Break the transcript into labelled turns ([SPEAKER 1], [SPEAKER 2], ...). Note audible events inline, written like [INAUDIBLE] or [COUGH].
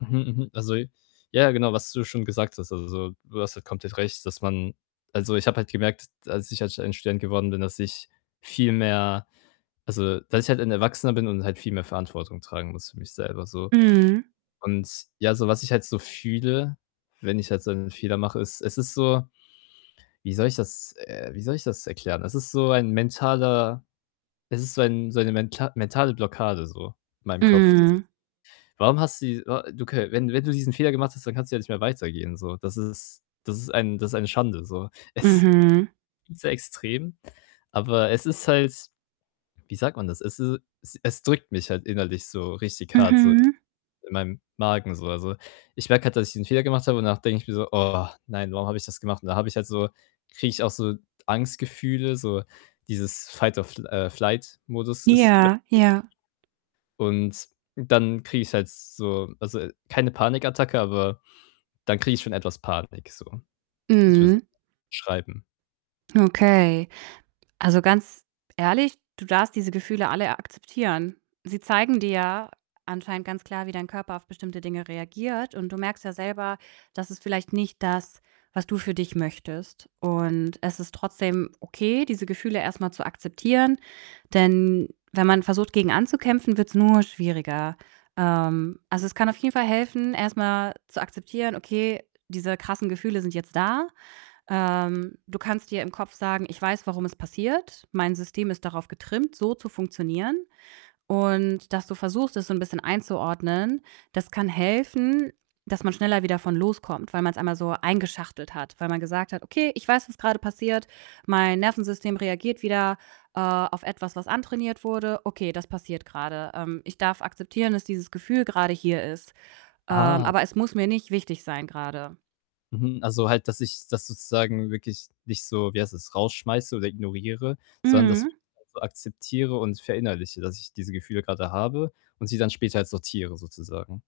[SPEAKER 1] Mhm, mhm. Also ja, genau, was du schon gesagt hast. Also, du hast halt komplett recht, dass man also, ich habe halt gemerkt, dass ich halt ein Student geworden bin, dass ich viel mehr also, dass ich halt ein Erwachsener bin und halt viel mehr Verantwortung tragen muss für mich selber, so
[SPEAKER 2] Mhm.
[SPEAKER 1] und, ja, so was ich halt so fühle, wenn ich halt so 'n Fehler mache, ist es ist so, wie soll ich das, äh wie soll ich das erklären? Es ist so ein mentaler es ist so ein so eine menta mentale Blockade so, in meinem Kopf.
[SPEAKER 2] Mhm.
[SPEAKER 1] Warum hast die wa du kö wenn wenn du diesen Fehler gemacht hast, dann kannst du ja nicht mehr weitergehen, so. Das ist das ist ein das ist eine Schande, so. Es
[SPEAKER 2] Mhm.
[SPEAKER 1] ist so extrem, aber es ist halt wie sagt man das? Es is e es drückt mich halt innerlich, so richtig hart, so, ja,
[SPEAKER 2] Mhm.
[SPEAKER 1] in meinem Magen, so. Also, ich merke halt, dass ich diesen Fehler gemacht habe und danach denke ich mir so: „Oh, nein, warum habe ich das gemacht?“ Und da habe ich halt so kriege ich auch so Angstgefühle, so dieses Fight or fl äh, Flight Modus ist [UNINTELLIGIBLE]
[SPEAKER 2] Ja, ja.
[SPEAKER 1] Und dann kriege ich halt so also, keine Panikattacke, aber dann kriege ich schon etwas Panik, so. [UNINTELLIGIBLE]
[SPEAKER 2] Mhm.
[SPEAKER 1] schreiben.
[SPEAKER 2] Okay. Also, ganz ehrlich, du darfst diese Gefühle alle akzeptieren. Sie zeigen dir ja, anscheinend ganz klar, wie dein Körper auf bestimmte Dinge reagiert und du merkst ja selber, das ist vielleicht nicht das, was du für dich möchtest und es ist trotzdem okay, diese Gefühle erst mal zu akzeptieren. Denn wenn man versucht, gegen anzukämpfen, wird 's nur schwieriger. Ähm, also, es kann auf jeden Fall helfen, erst mal zu akzeptieren: „Okay, diese krassen Gefühle sind jetzt da.“ Ähm, du kannst dir im Kopf sagen: „Ich weiß, warum es passiert. Mein System ist darauf getrimmt, so zu funktionieren.“ Und dass du versuchst, es so 'n bisschen einzuordnen, das kann helfen, dass man schneller wieder von loskommt, weil man's einmal so eingeschachtelt hat, weil man gesagt hat: „Okay, ich weiß, was grade passiert. Mein Nervensystem reagiert wieder, äh, auf etwas, was antrainiert wurde. Okay, das passiert grade. Ähm, ich darf akzeptieren, dass dieses Gefühl grade hier ist, ähm,
[SPEAKER 1] Ah.
[SPEAKER 2] aber es muss mir nicht wichtig sein grade.“
[SPEAKER 1] Mhm. Also, halt, dass ich das sozusagen wirklich nicht so, wie heißt das, rausschmeiße oder ignoriere, sondern das
[SPEAKER 2] Mhm.
[SPEAKER 1] [UNINTELLIGIBLE] akzeptiere und verinnerliche, dass ich diese Gefühle grade habe und sie dann später halt sortiere, sozusagen.